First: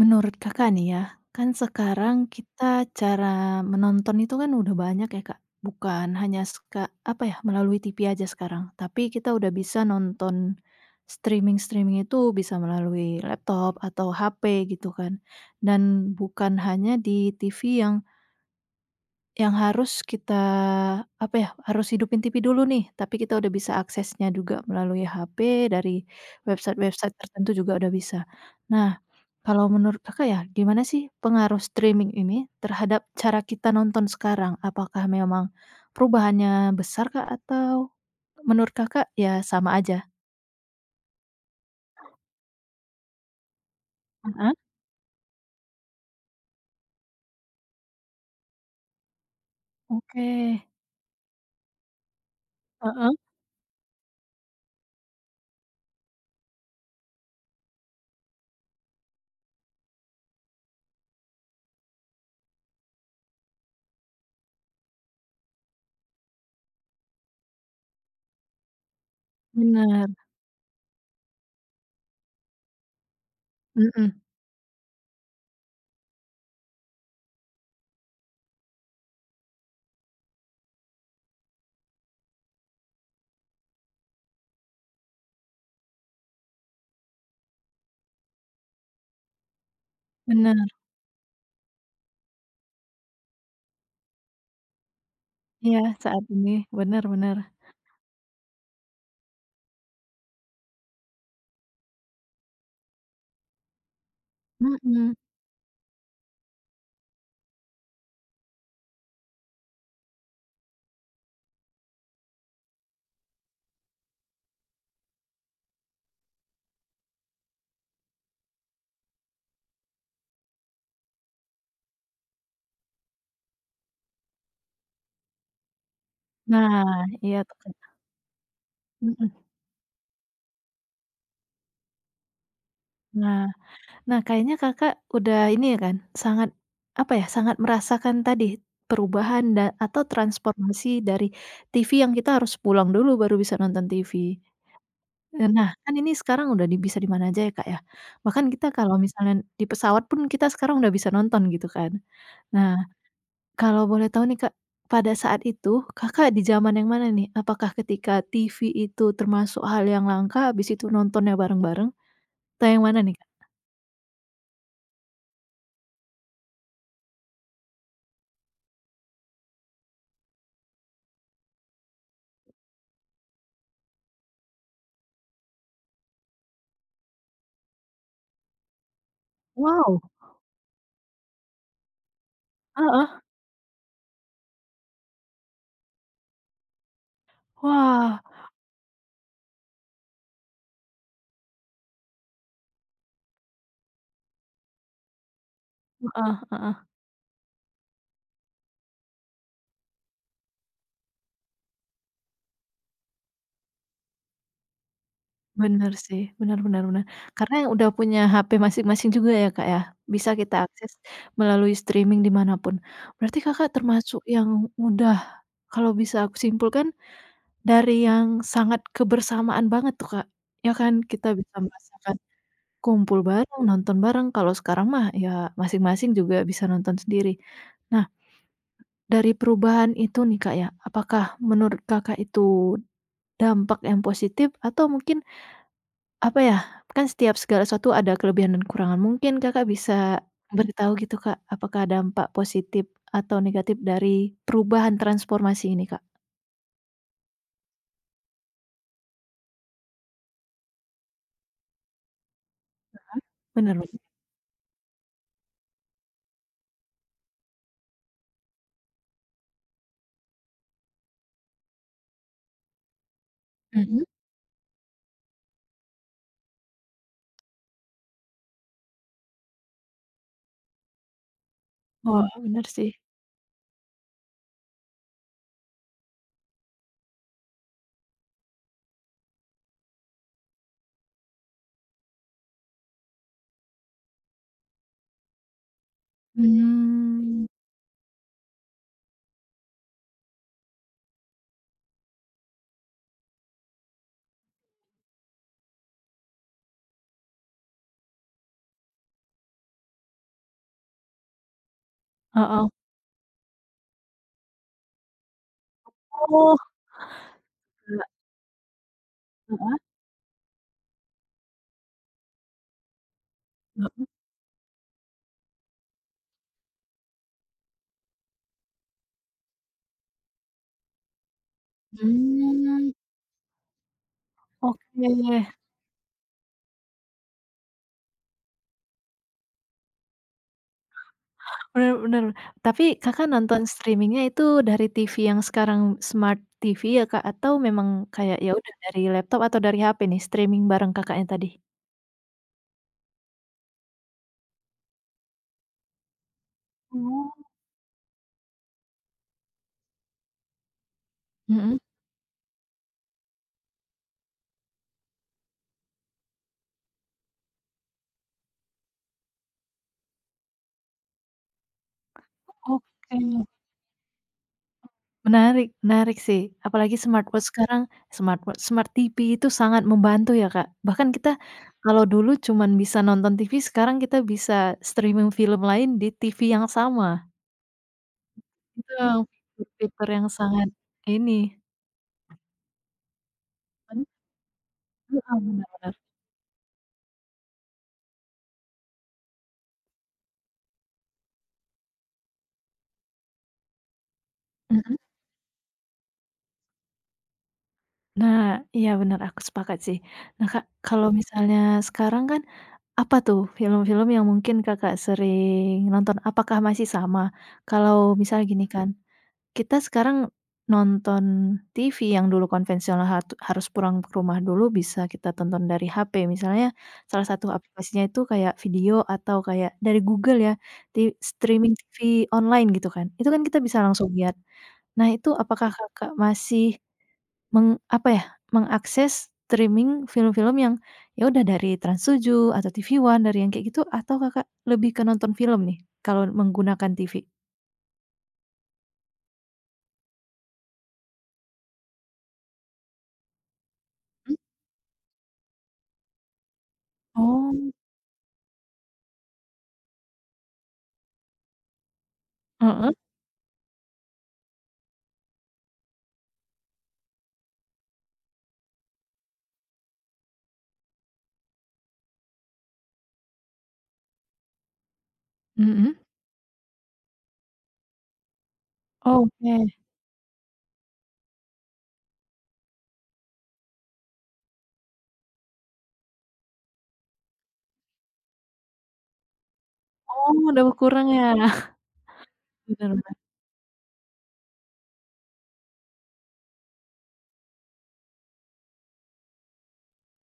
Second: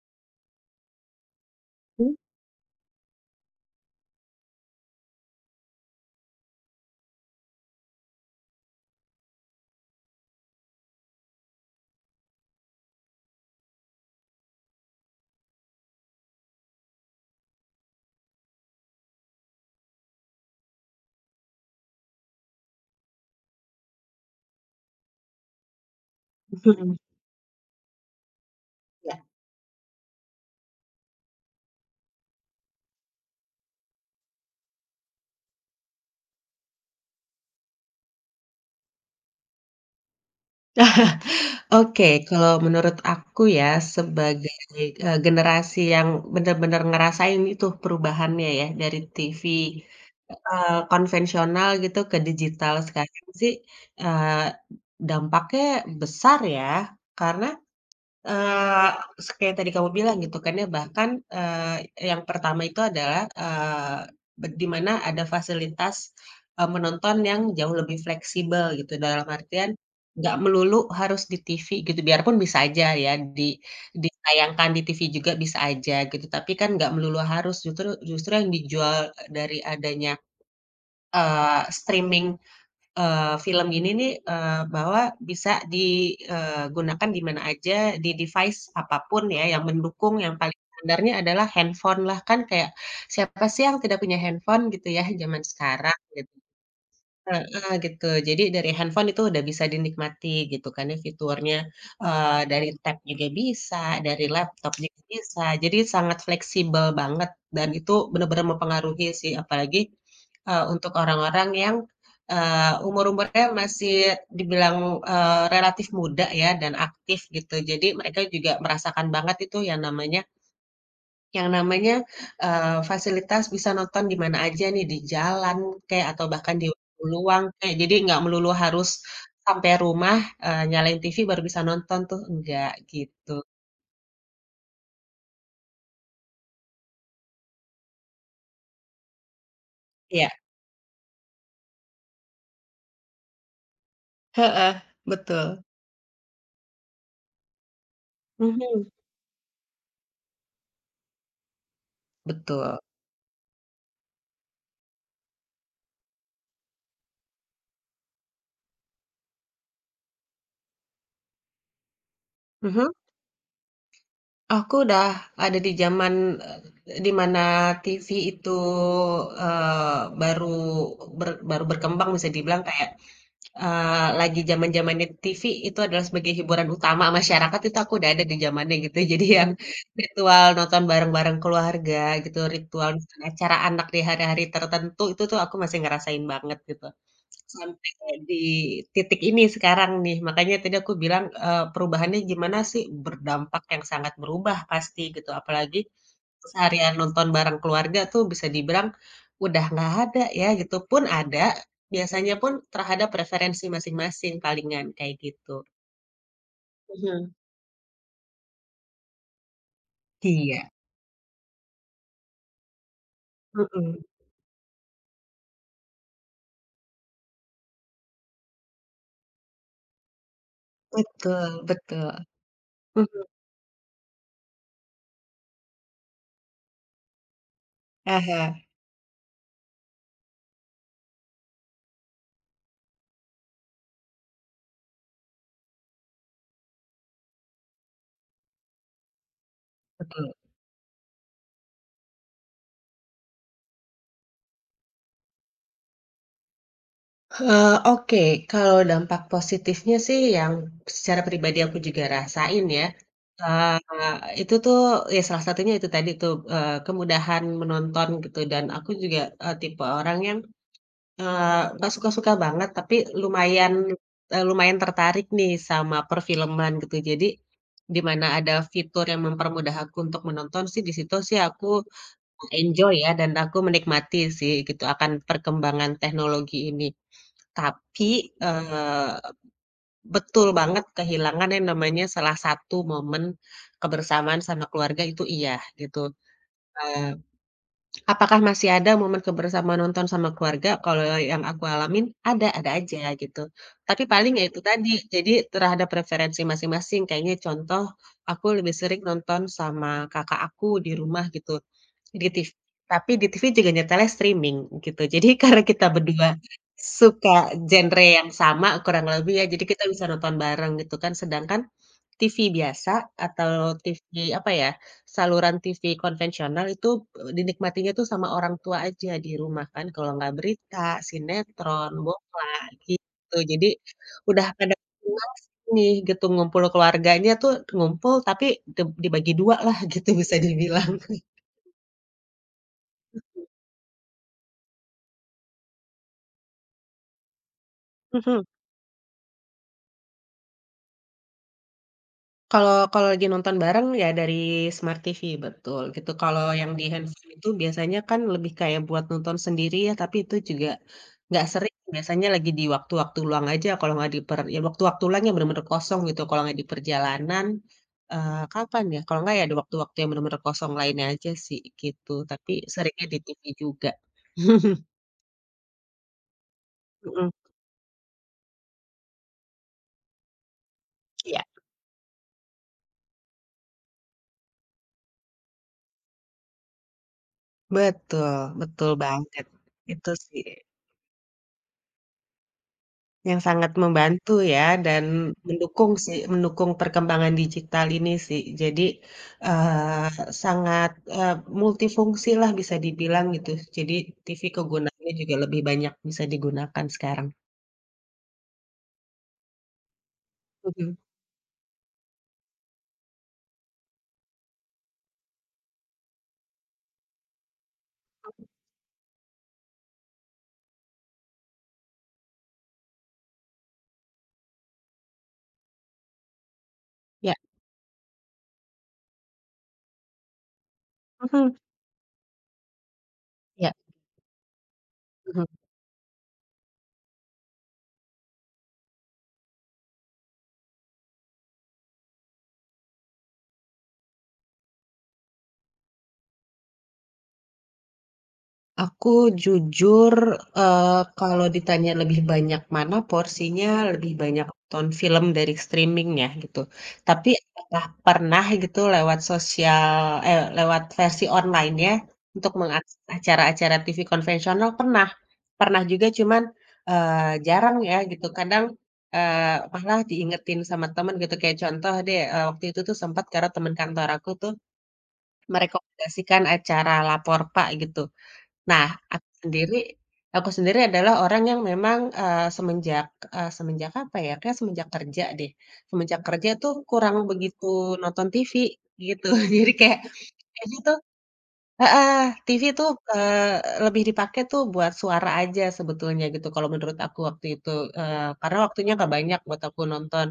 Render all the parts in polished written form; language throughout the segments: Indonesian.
Menurut Kakak nih ya, kan sekarang kita cara menonton itu kan udah banyak ya Kak, bukan hanya apa ya, melalui TV aja sekarang, tapi kita udah bisa nonton streaming-streaming itu bisa melalui laptop atau HP gitu kan, dan bukan hanya di TV yang harus kita, apa ya, harus hidupin TV dulu nih, tapi kita udah bisa aksesnya juga melalui HP, dari Mhm. website-website tertentu juga udah bisa. Nah, Ya. kalau menurut Kakak ya, gimana sih pengaruh streaming ini terhadap cara kita nonton sekarang? Apakah memang perubahannya besar Kak, atau menurut Kakak ya sama aja? Oke, kalau menurut aku ya, sebagai, Heeh, generasi yang benar-benar ngerasain itu perubahannya ya, dari TV, oke. Konvensional gitu ke digital Heeh, sekarang sih, eee, dampaknya besar ya, karena Eee, s kayak tadi kamu bilang gitu kan ya, bahkan, yang pertama itu adalah, eee, be di mana ada fasilitas, menonton yang jauh lebih fleksibel gitu, dalam artian bener, nggak melulu harus di TV gitu, biarpun bisa aja ya mhm, ditayangkan di TV juga bisa aja gitu, tapi kan nggak melulu harus, justru justru yang dijual dari adanya, streaming film ini nih, bahwa bisa digunakan di mana aja, di device apapun ya yang mendukung, yang paling bener, standarnya adalah handphone lah, kan kayak siapa sih yang tidak punya handphone gitu ya zaman iya sekarang, saat gitu. ini, bener bener, Heeh, gitu. Jadi dari handphone itu udah bisa dinikmati gitu kan ya fiturnya, dari tab juga bisa, dari laptop juga mhm. bisa, jadi sangat fleksibel banget dan itu bener-bener mempengaruhi sih apalagi, untuk orang-orang yang, umur-umurnya masih dibilang, relatif muda ya dan aktif gitu. Jadi mereka juga merasakan banget itu yang namanya, yang namanya, fasilitas bisa nonton di mana aja nih, di jalan kek, atau bahkan di Nah, waktu iya luang tuh kek, Kak, jadi nggak melulu harus mhm. sampai rumah, nyalain TV baru bisa nonton tuh, enggak, gitu. Nah nah kayaknya Kakak udah ini ya kan, sangat, apa ya, sangat merasakan tadi perubahan dan atau Iya. transformasi dari TV yang kita harus pulang dulu baru bisa nonton TV. Heeh, betul. Nah kan ini sekarang udah bisa di mana aja ya, Kak, ya. Bahkan kita Mhm, kalau misalnya di pesawat pun kita sekarang udah bisa nonton gitu kan. betul. Nah kalau boleh tahu nih, Kak, pada saat itu Kakak di zaman yang mana nih? Apakah ketika TV itu termasuk hal yang langka, habis itu nontonnya bareng-bareng, atau yang Mhm. mana nih, Kak? Aku udah ada di zaman, di mana TV itu, baru baru berkembang bisa dibilang kayak lagi zaman-zamannya TV itu adalah sebagai hiburan utama masyarakat itu aku udah ada di zamannya gitu. Jadi yang Mhm. Wow, ritual nonton bareng-bareng keluarga gitu, ritual misalkan acara anak di hari-hari tertentu itu tuh aku masih ngerasain banget gitu. Sampai Wah, di titik ini sekarang nih, makanya tadi aku bilang, perubahannya gimana sih? Berdampak yang sangat berubah pasti gitu, apalagi heeh heeh, keseharian nonton bareng keluarga tuh bisa dibilang udah nggak ada ya gitu, pun ada, biasanya pun terhadap preferensi masing-masing palingan, kayak gitu. bener sih, bener bener bener. Mhm. Karena yang udah punya HP masing-masing juga ya, Kak, ya, bisa kita Iya. akses melalui streaming di mana pun. Berarti Kakak Mhm, termasuk yang udah kalau bisa aku simpulkan dari yang sangat kebersamaan banget tuh, Kak, ya kan? Kita betul bisa betul. merasakan Mhm. kumpul bareng, nonton bareng, kalau sekarang mah ya masing-masing juga bisa nonton sendiri. Nah, Ah hah. dari perubahan itu nih, Kak, ya, apakah menurut Kakak itu dampak yang positif atau mungkin apa ya, kan setiap segala sesuatu ada kelebihan dan kekurangan. Mungkin Kakak bisa Betul. Mhm. beritahu gitu, Kak, apakah dampak positif atau negatif dari perubahan transformasi ini, Kak? Oke, kalau dampak positifnya sih yang secara pribadi aku juga rasain ya, Bener loh. itu tuh ya salah satunya itu tadi tuh, kemudahan menonton gitu dan aku juga, tipe orang yang nggak suka-suka banget, tapi lumayan, Mhm. Lumayan tertarik nih sama perfilman gitu. Jadi, di mana ada fitur yang mempermudah aku untuk menonton sih, di situ sih aku Wah, bener sih. enjoy ya dan aku menikmati sih gitu akan perkembangan teknologi ini. Tapi, eee, betul banget kehilangan yang namanya salah satu momen kebersamaan sama keluarga itu iya gitu, eee Mmm. apakah masih ada momen kebersamaan nonton sama keluarga? Kalau yang aku alamin ada aja gitu. Tapi paling ya itu tadi, jadi terhadap preferensi masing-masing. Kayaknya contoh, aku lebih sering nonton sama kakak aku di rumah gitu, di TV. Heeh. Tapi di TV juga nyetelnya streaming gitu. Jadi karena kita berdua Oh. suka genre Gila, yang sama kurang lebih ya, jadi heeh? kita bisa nonton bareng gitu kan. Sedangkan TV biasa atau Heeh, TV, apa ya, saluran TV konvensional itu, dinikmatinya tuh sama orang tua aja di rumah kan, kalau nggak berita, sinetron, bola, mmm. gitu. Jadi udah pada Oke, senang nih gitu, ngumpul keluarganya tuh ngumpul tapi dibagi 2 lah gitu bisa dibilang. bener bener. Tapi Kakak nonton streaming-nya itu dari TV yang sekarang smart TV ya, Kak? Atau memang kayak Mhm. ya udah dari laptop atau dari HP nih streaming bareng Kakaknya tadi? Kalau kalau lagi nonton bareng ya dari smart TV, betul gitu. Kalau yang di Oh. handphone Oh. itu biasanya kan lebih kayak buat nonton sendiri ya, tapi itu juga nggak sering, Mhm. biasanya lagi di waktu-waktu luang aja kalau nggak di per ya waktu-waktu luang yang bener-bener kosong gitu, kalau nggak di perjalanan, kapan ya, kalau nggak ya di waktu-waktu yang bener-bener kosong lainnya aja sih gitu, tapi seringnya di TV Oke, juga. menarik menarik sih, apalagi Mhm, smartwatch sekarang, smartwatch, smart TV itu sangat membantu ya, Kak. Bahkan kita iya, kalau dulu cuman bisa nonton TV, sekarang kita bisa streaming film lain di TV yang sama. betul betul Itu banget, fitur itu yang sih. sangat ini Yang sangat ben membantu ya dan heeh, bener mendukung bener, sih, mendukung perkembangan digital ini sih. Jadi, eee, sangat, eh, multifungsi lah bisa dibilang gitu. Jadi TV mhm. kegunaannya juga lebih banyak bisa digunakan sekarang. Nah, iya benar. Aku sepakat sih. Nah, Kak, Mhm, kalau misalnya sekarang kan apa tuh film-film yang mungkin Kakak sering nonton? Apakah masih sama? Kalau misal gini kan kita sekarang nonton TV yang dulu konvensional harus pulang ke rumah dulu bisa kita tonton dari HP. Misalnya salah ya, satu aplikasinya itu kayak video atau kayak dari Google ya, ti mhm, streaming TV online gitu kan. Itu kan kita ya, bisa langsung lihat. Nah itu mhm. apakah Kakak masih meng apa ya, mengakses streaming film-film yang ya udah dari Trans7 atau TV One dari yang kayak gitu atau Kakak lebih ke nonton film nih kalau menggunakan TV? Aku jujur, kalau ditanya lebih banyak mana porsinya, lebih Mmm. banyak nonton film dari streaming ya, gitu. Tapi Oh, apakah pernah gitu lewat versi online ya untuk heeh, mengakses acara-acara TV konvensional? Pernah. Pernah juga cuman, jarang ya gitu. Kadang, malah diingetin sama temen gitu, kayak contoh deh, waktu itu tuh sempat karena temen kantor aku tuh mhm. merekomendasikan acara Lapor Pak gitu. Nah, aku Oke. sendiri aku sendiri adalah orang yang memang, semenjak apa ya, kayaknya semenjak kerja deh. Semenjak kerja tuh kurang begitu nonton TV, gitu. Jadi kayak Oh, udah kayaknya tuh berkurang ya? heeh, TV Bener tuh, bener. Lebih dipakai tuh buat suara aja sebetulnya gitu kalau menurut aku waktu itu, karena waktunya nggak banyak buat aku nonton.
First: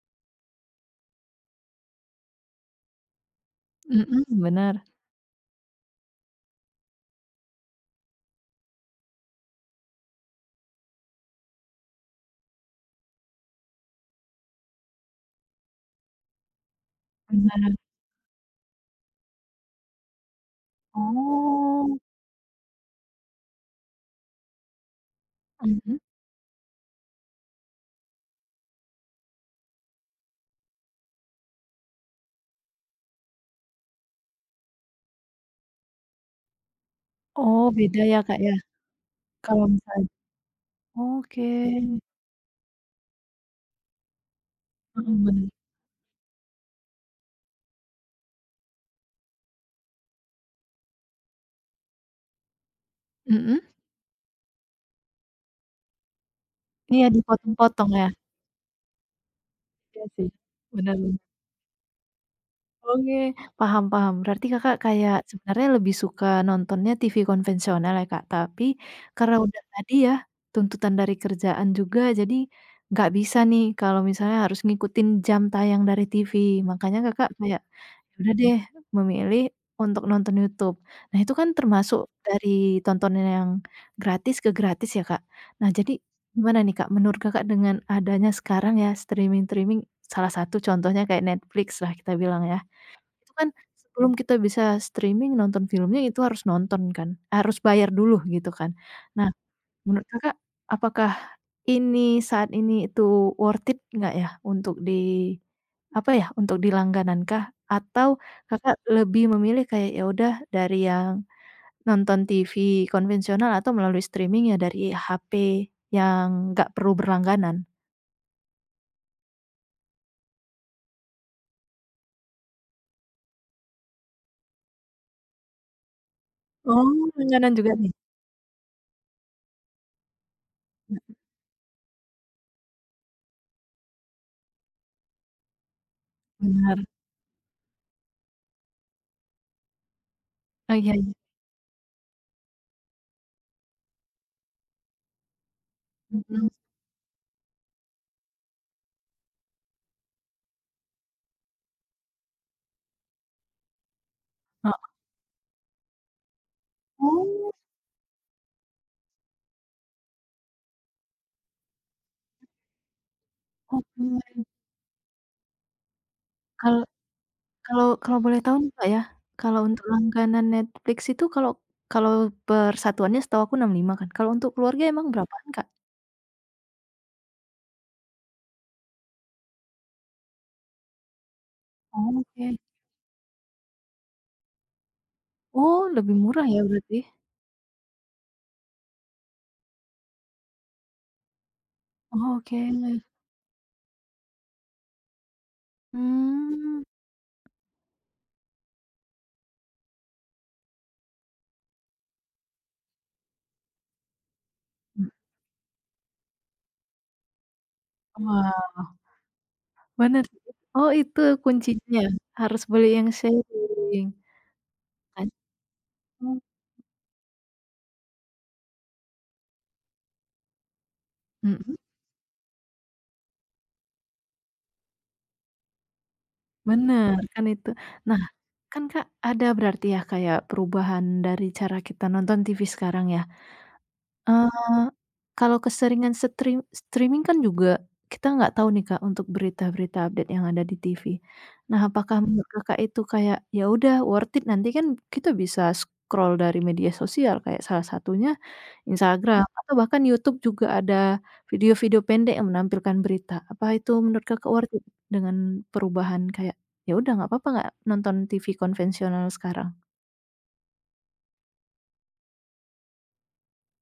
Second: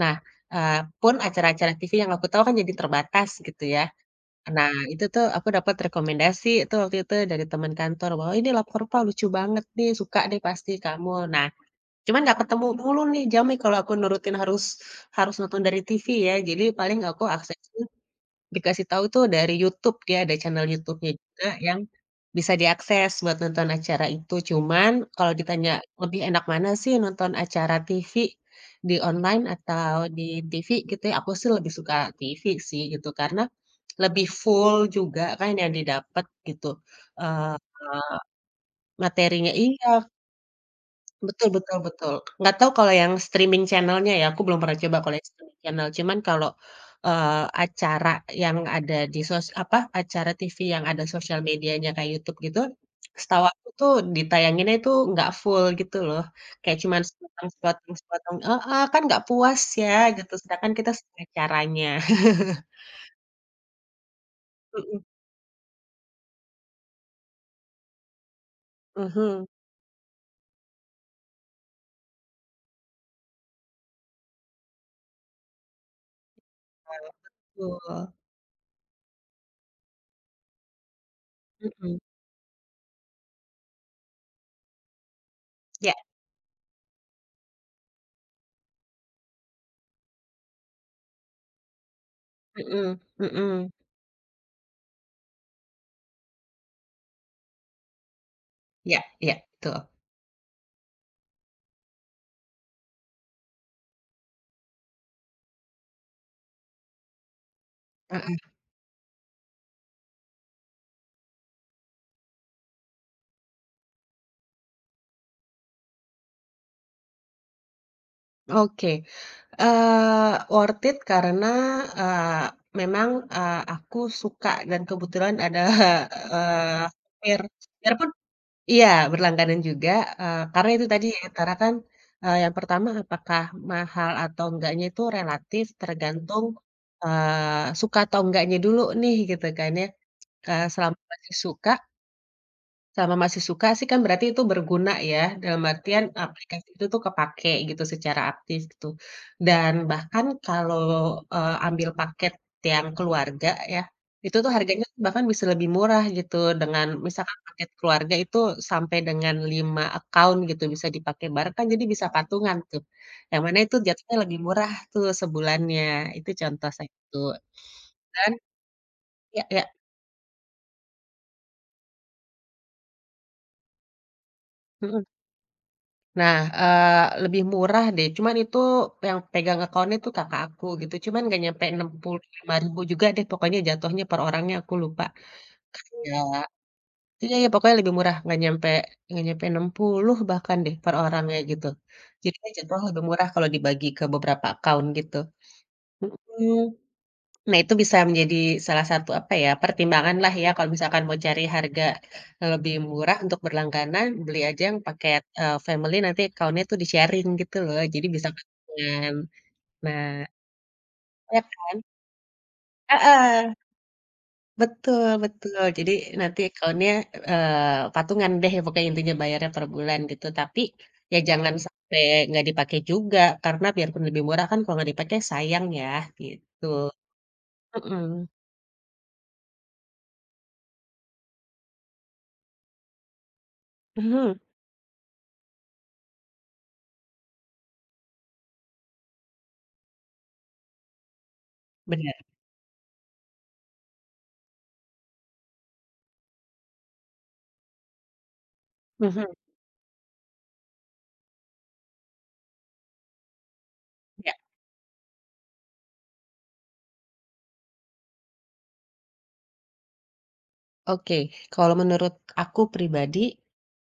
Nah, pun acara-acara TV yang aku tahu kan jadi terbatas gitu ya. Mhm, Nah, bener itu tuh aku dapat rekomendasi tuh waktu itu dari teman kantor bahwa, "Oh, "Ini Lapor Pak lucu banget nih, suka deh pasti kamu." Nah, cuman nggak ketemu mulu nih jamnya kalau aku nurutin harus harus nonton dari TV ya. Jadi paling aku akses bener. dikasih tahu tuh dari YouTube, dia ada channel YouTube-nya juga yang Oh. bisa diakses buat nonton acara itu. Cuman kalau ditanya Mhm. lebih enak mana sih nonton acara TV di online atau di TV gitu ya, aku sih lebih suka TV sih gitu, karena lebih full juga kan yang didapat gitu, eee, Oh, beda ya, Kak, ya, materinya kalau iya misalnya oke, betul betul betul. Nggak tahu kalau yang streaming channel-nya ya, aku belum pernah coba kalau mhm, yang bener. streaming channel. Cuman kalau, eee, acara yang ada acara TV yang ada sosial medianya kayak YouTube gitu, setahu Mhm? aku tuh ditayanginnya itu nggak full gitu loh. Kayak cuman Iya, dipotong-potong ya? sepotong heeh, kan nggak puas ya Iya sih, gitu, sedangkan kita bener suka bener. acaranya. Oke, paham paham. Berarti Kakak Mhm, kayak sebenarnya lebih suka nontonnya TV konvensional ya, Kak, tapi karena mhm. udah tadi ya, tuntutan dari kerjaan juga, jadi nggak bisa nih kalau misalnya harus ngikutin jam tayang dari TV. Makanya Kakak kayak, Betul, ya udah deh memilih untuk nonton YouTube. Nah, itu kan mhm, termasuk dari tontonan yang gratis ke gratis ya, Kak. Nah, ya, jadi gimana nih, Kak, menurut Kakak dengan adanya sekarang ya streaming-streaming, salah satu contohnya kayak Netflix lah kita bilang ya. mhm Itu kan mhm, sebelum kita bisa streaming nonton filmnya itu harus nonton kan, harus bayar dulu gitu kan. ya Nah ya, betul. menurut Kakak, apakah ini saat ini itu worth it nggak ya untuk apa ya, untuk dilangganankah? Atau Heeh, Kakak lebih memilih kayak ya udah dari yang nonton TV konvensional atau melalui streaming ya dari HP yang nggak perlu berlangganan? oke. Worth it karena, eee, memang, aku suka dan kebetulan ada, Oh, supir. langganan juga nih? Biarpun iya, berlangganan juga, karena itu Iya, tadi ya, karena kan, yang pertama apakah mahal atau enggaknya itu relatif tergantung, benar. Suka atau enggaknya dulu nih gitu kan ya. Oh iya Selama iya, masih suka sih kan berarti itu berguna ya, dalam artian mhm, aplikasi itu tuh kepake gitu secara aktif gitu. Dan bahkan kalau, ambil paket yang keluarga ya, itu tuh heeh. harganya bahkan bisa lebih murah gitu dengan misalkan Oh, paket keluarga itu sampai dengan 5 account gitu bisa dipakai bareng kan jadi bisa patungan tuh, yang mana itu jatuhnya lebih oke. murah tuh sebulannya, itu contoh Kalau satu kalau kalau dan boleh tahu nih, Kak, ya, ya kalau ya, untuk langganan Netflix itu kalau kalau persatuannya setahu aku 65 kan, kalau untuk keluarga mhm. emang berapaan, Kak? Nah, lebih murah deh, cuman itu yang pegang account-nya tuh kakak aku gitu, cuman nggak nyampe enam puluh Oh, oke. lima ribu juga deh pokoknya jatuhnya per orangnya, aku lupa. Oh, lebih Iya murah ya berarti? iya iya, pokoknya lebih murah, nggak nyampe 60 bahkan deh per orangnya gitu. Oh, Jadinya oke. jatuhnya lebih murah kalau dibagi ke beberapa account gitu, mhm. Mmm, Nah, itu bisa menjadi salah satu, apa ya, pertimbangan lah ya kalau misalkan mau cari harga lebih murah untuk berlangganan, beli aja yang mhm, paket, family nanti account-nya tuh di-sharing gitu loh, jadi bisa wow, ketemuan. Nah, bener sih. Oh, itu ya kan? kuncinya, harus beli yang Heeh, sharing betul kan. betul. Jadi nanti account-nya, patungan deh pokoknya intinya bayarnya per bulan gitu, tapi ya jangan Mhm, sampai nggak dipakai juga, karena biarpun lebih murah kan kalau nggak dipakai sayang ya, gitu. bener, kan itu. Nah, Mhm. kan, Kak, ada berarti ya kayak perubahan dari cara kita nonton TV sekarang ya, Mhm, eee kalau keseringan streaming kan juga kita nggak tahu nih Kak untuk berita-berita update yang ada di TV. Nah, apakah bener. menurut Kakak itu kayak, ya udah worth it nanti kan kita bisa scroll dari media sosial kayak salah satunya Mhm. Instagram atau bahkan YouTube juga ada video-video pendek yang menampilkan berita. Apa itu menurut Kakak worth it dengan perubahan kayak, ya udah nggak apa-apa nggak nonton TV konvensional sekarang? Oke, kalau menurut aku pribadi,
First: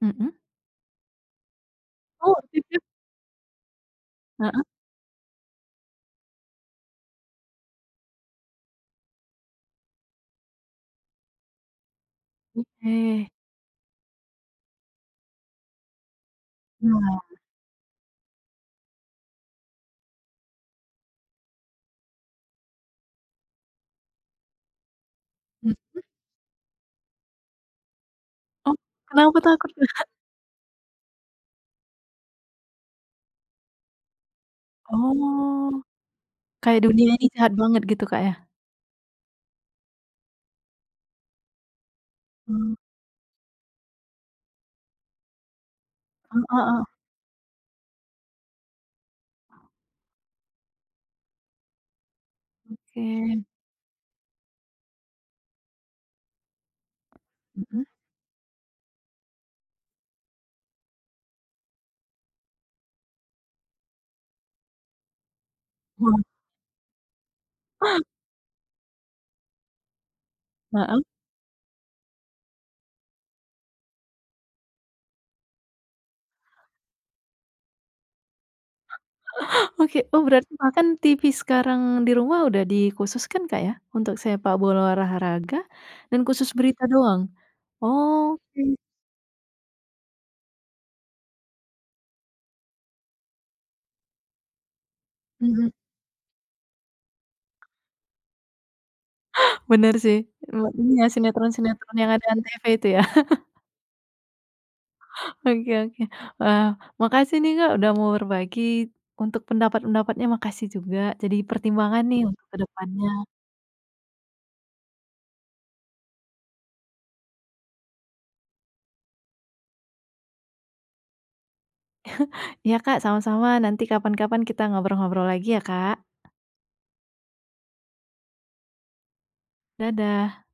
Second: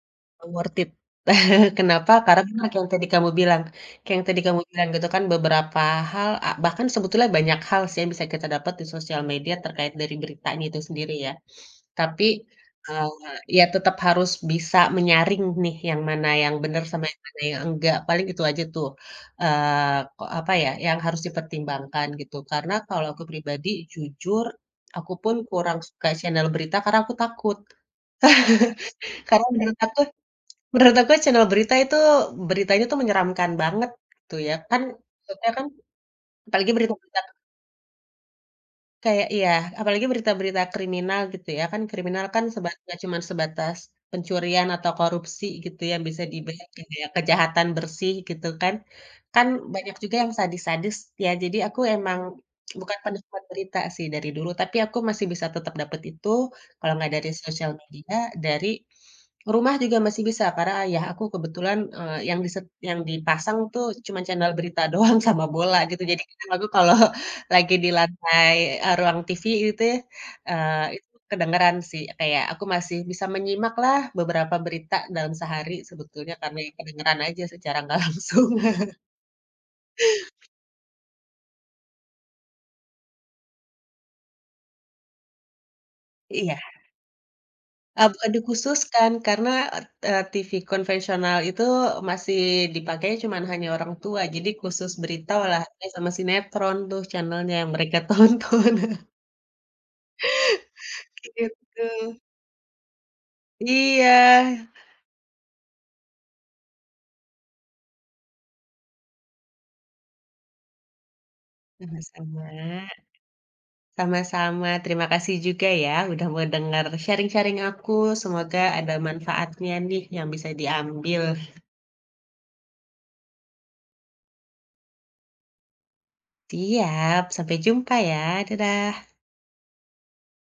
Mhm. worth it. Kenapa? Oh, Karena worth kan it kayak ya? yang tadi kamu bilang Heeh, gitu kan beberapa hal, bahkan sebetulnya banyak hal sih yang bisa kita dapat di sosial media terkait dari beritanya itu sendiri ya. Tapi, oke. eee, ya tetap harus bisa menyaring nih yang mana yang benar sama Nah, yang mana yang enggak, paling itu aja tuh, eee, ko apa ya, yang harus dipertimbangkan gitu. Karena kalau aku pribadi jujur, aku pun mhm, kurang suka channel berita karena aku takut. oh, kenapa Karena takut? Menurut aku channel berita itu, beritanya tuh menyeramkan banget gitu ya kan, maksudnya kan Oh, apalagi kayak dunia berita-berita ini jahat banget gitu, Kak, ya? kayak iya, apalagi berita-berita kriminal gitu ya kan, kriminal kan Mmm, sebat nggak cuman sebatas pencurian atau korupsi gitu yang bisa heeh dibilang heeh. kayak kejahatan bersih gitu kan. Kan banyak juga yang sadis-sadis ya, jadi aku emang bukan penikmat Oke, berita sih dari dulu, tapi aku masih bisa tetap dapet itu, kalau nggak dari sosial mhm. media, dari rumah juga masih bisa, karena ayah aku kebetulan, yang dipasang tuh cuman channel berita doang sama bola gitu. Jadi Wah, kadang aku kalau lagi di lantai, ruang TV gitu ya, heeh. itu kedengeran sih, kayak aku masih bisa menyimak lah beberapa berita dalam sehari sebetulnya karena ya kedengeran aja secara nggak langsung. Oke, oh berarti bahkan TV sekarang di rumah udah dikhususkan, Kak, ya? Untuk sepak bola olahraga dan khusus Iya. berita doang? Bukan Oke, dikhususkan karena, eee TV konvensional itu masih dipakainya cuman hanya orang tua, jadi khusus berita, mhm, olahraga, sama sinetron tuh channel-nya yang mereka tonton, bener sih, ini ya sinetron-sinetron yang gitu. ada ANTV itu ya? Iya, Oke oke. Wah, makasih nih, Kak, udah mau berbagi untuk pendapat-pendapatnya, makasih juga jadi pertimbangan nih untuk sama-sama ke depannya. sama-sama, terima kasih juga ya udah mau denger sharing-sharing aku, semoga ada manfaatnya nih yang bisa diambil. Iya Kak, sama-sama. Nanti kapan-kapan kita ngobrol-ngobrol lagi ya Kak. Siap, sampai jumpa ya, dadah. Dadah.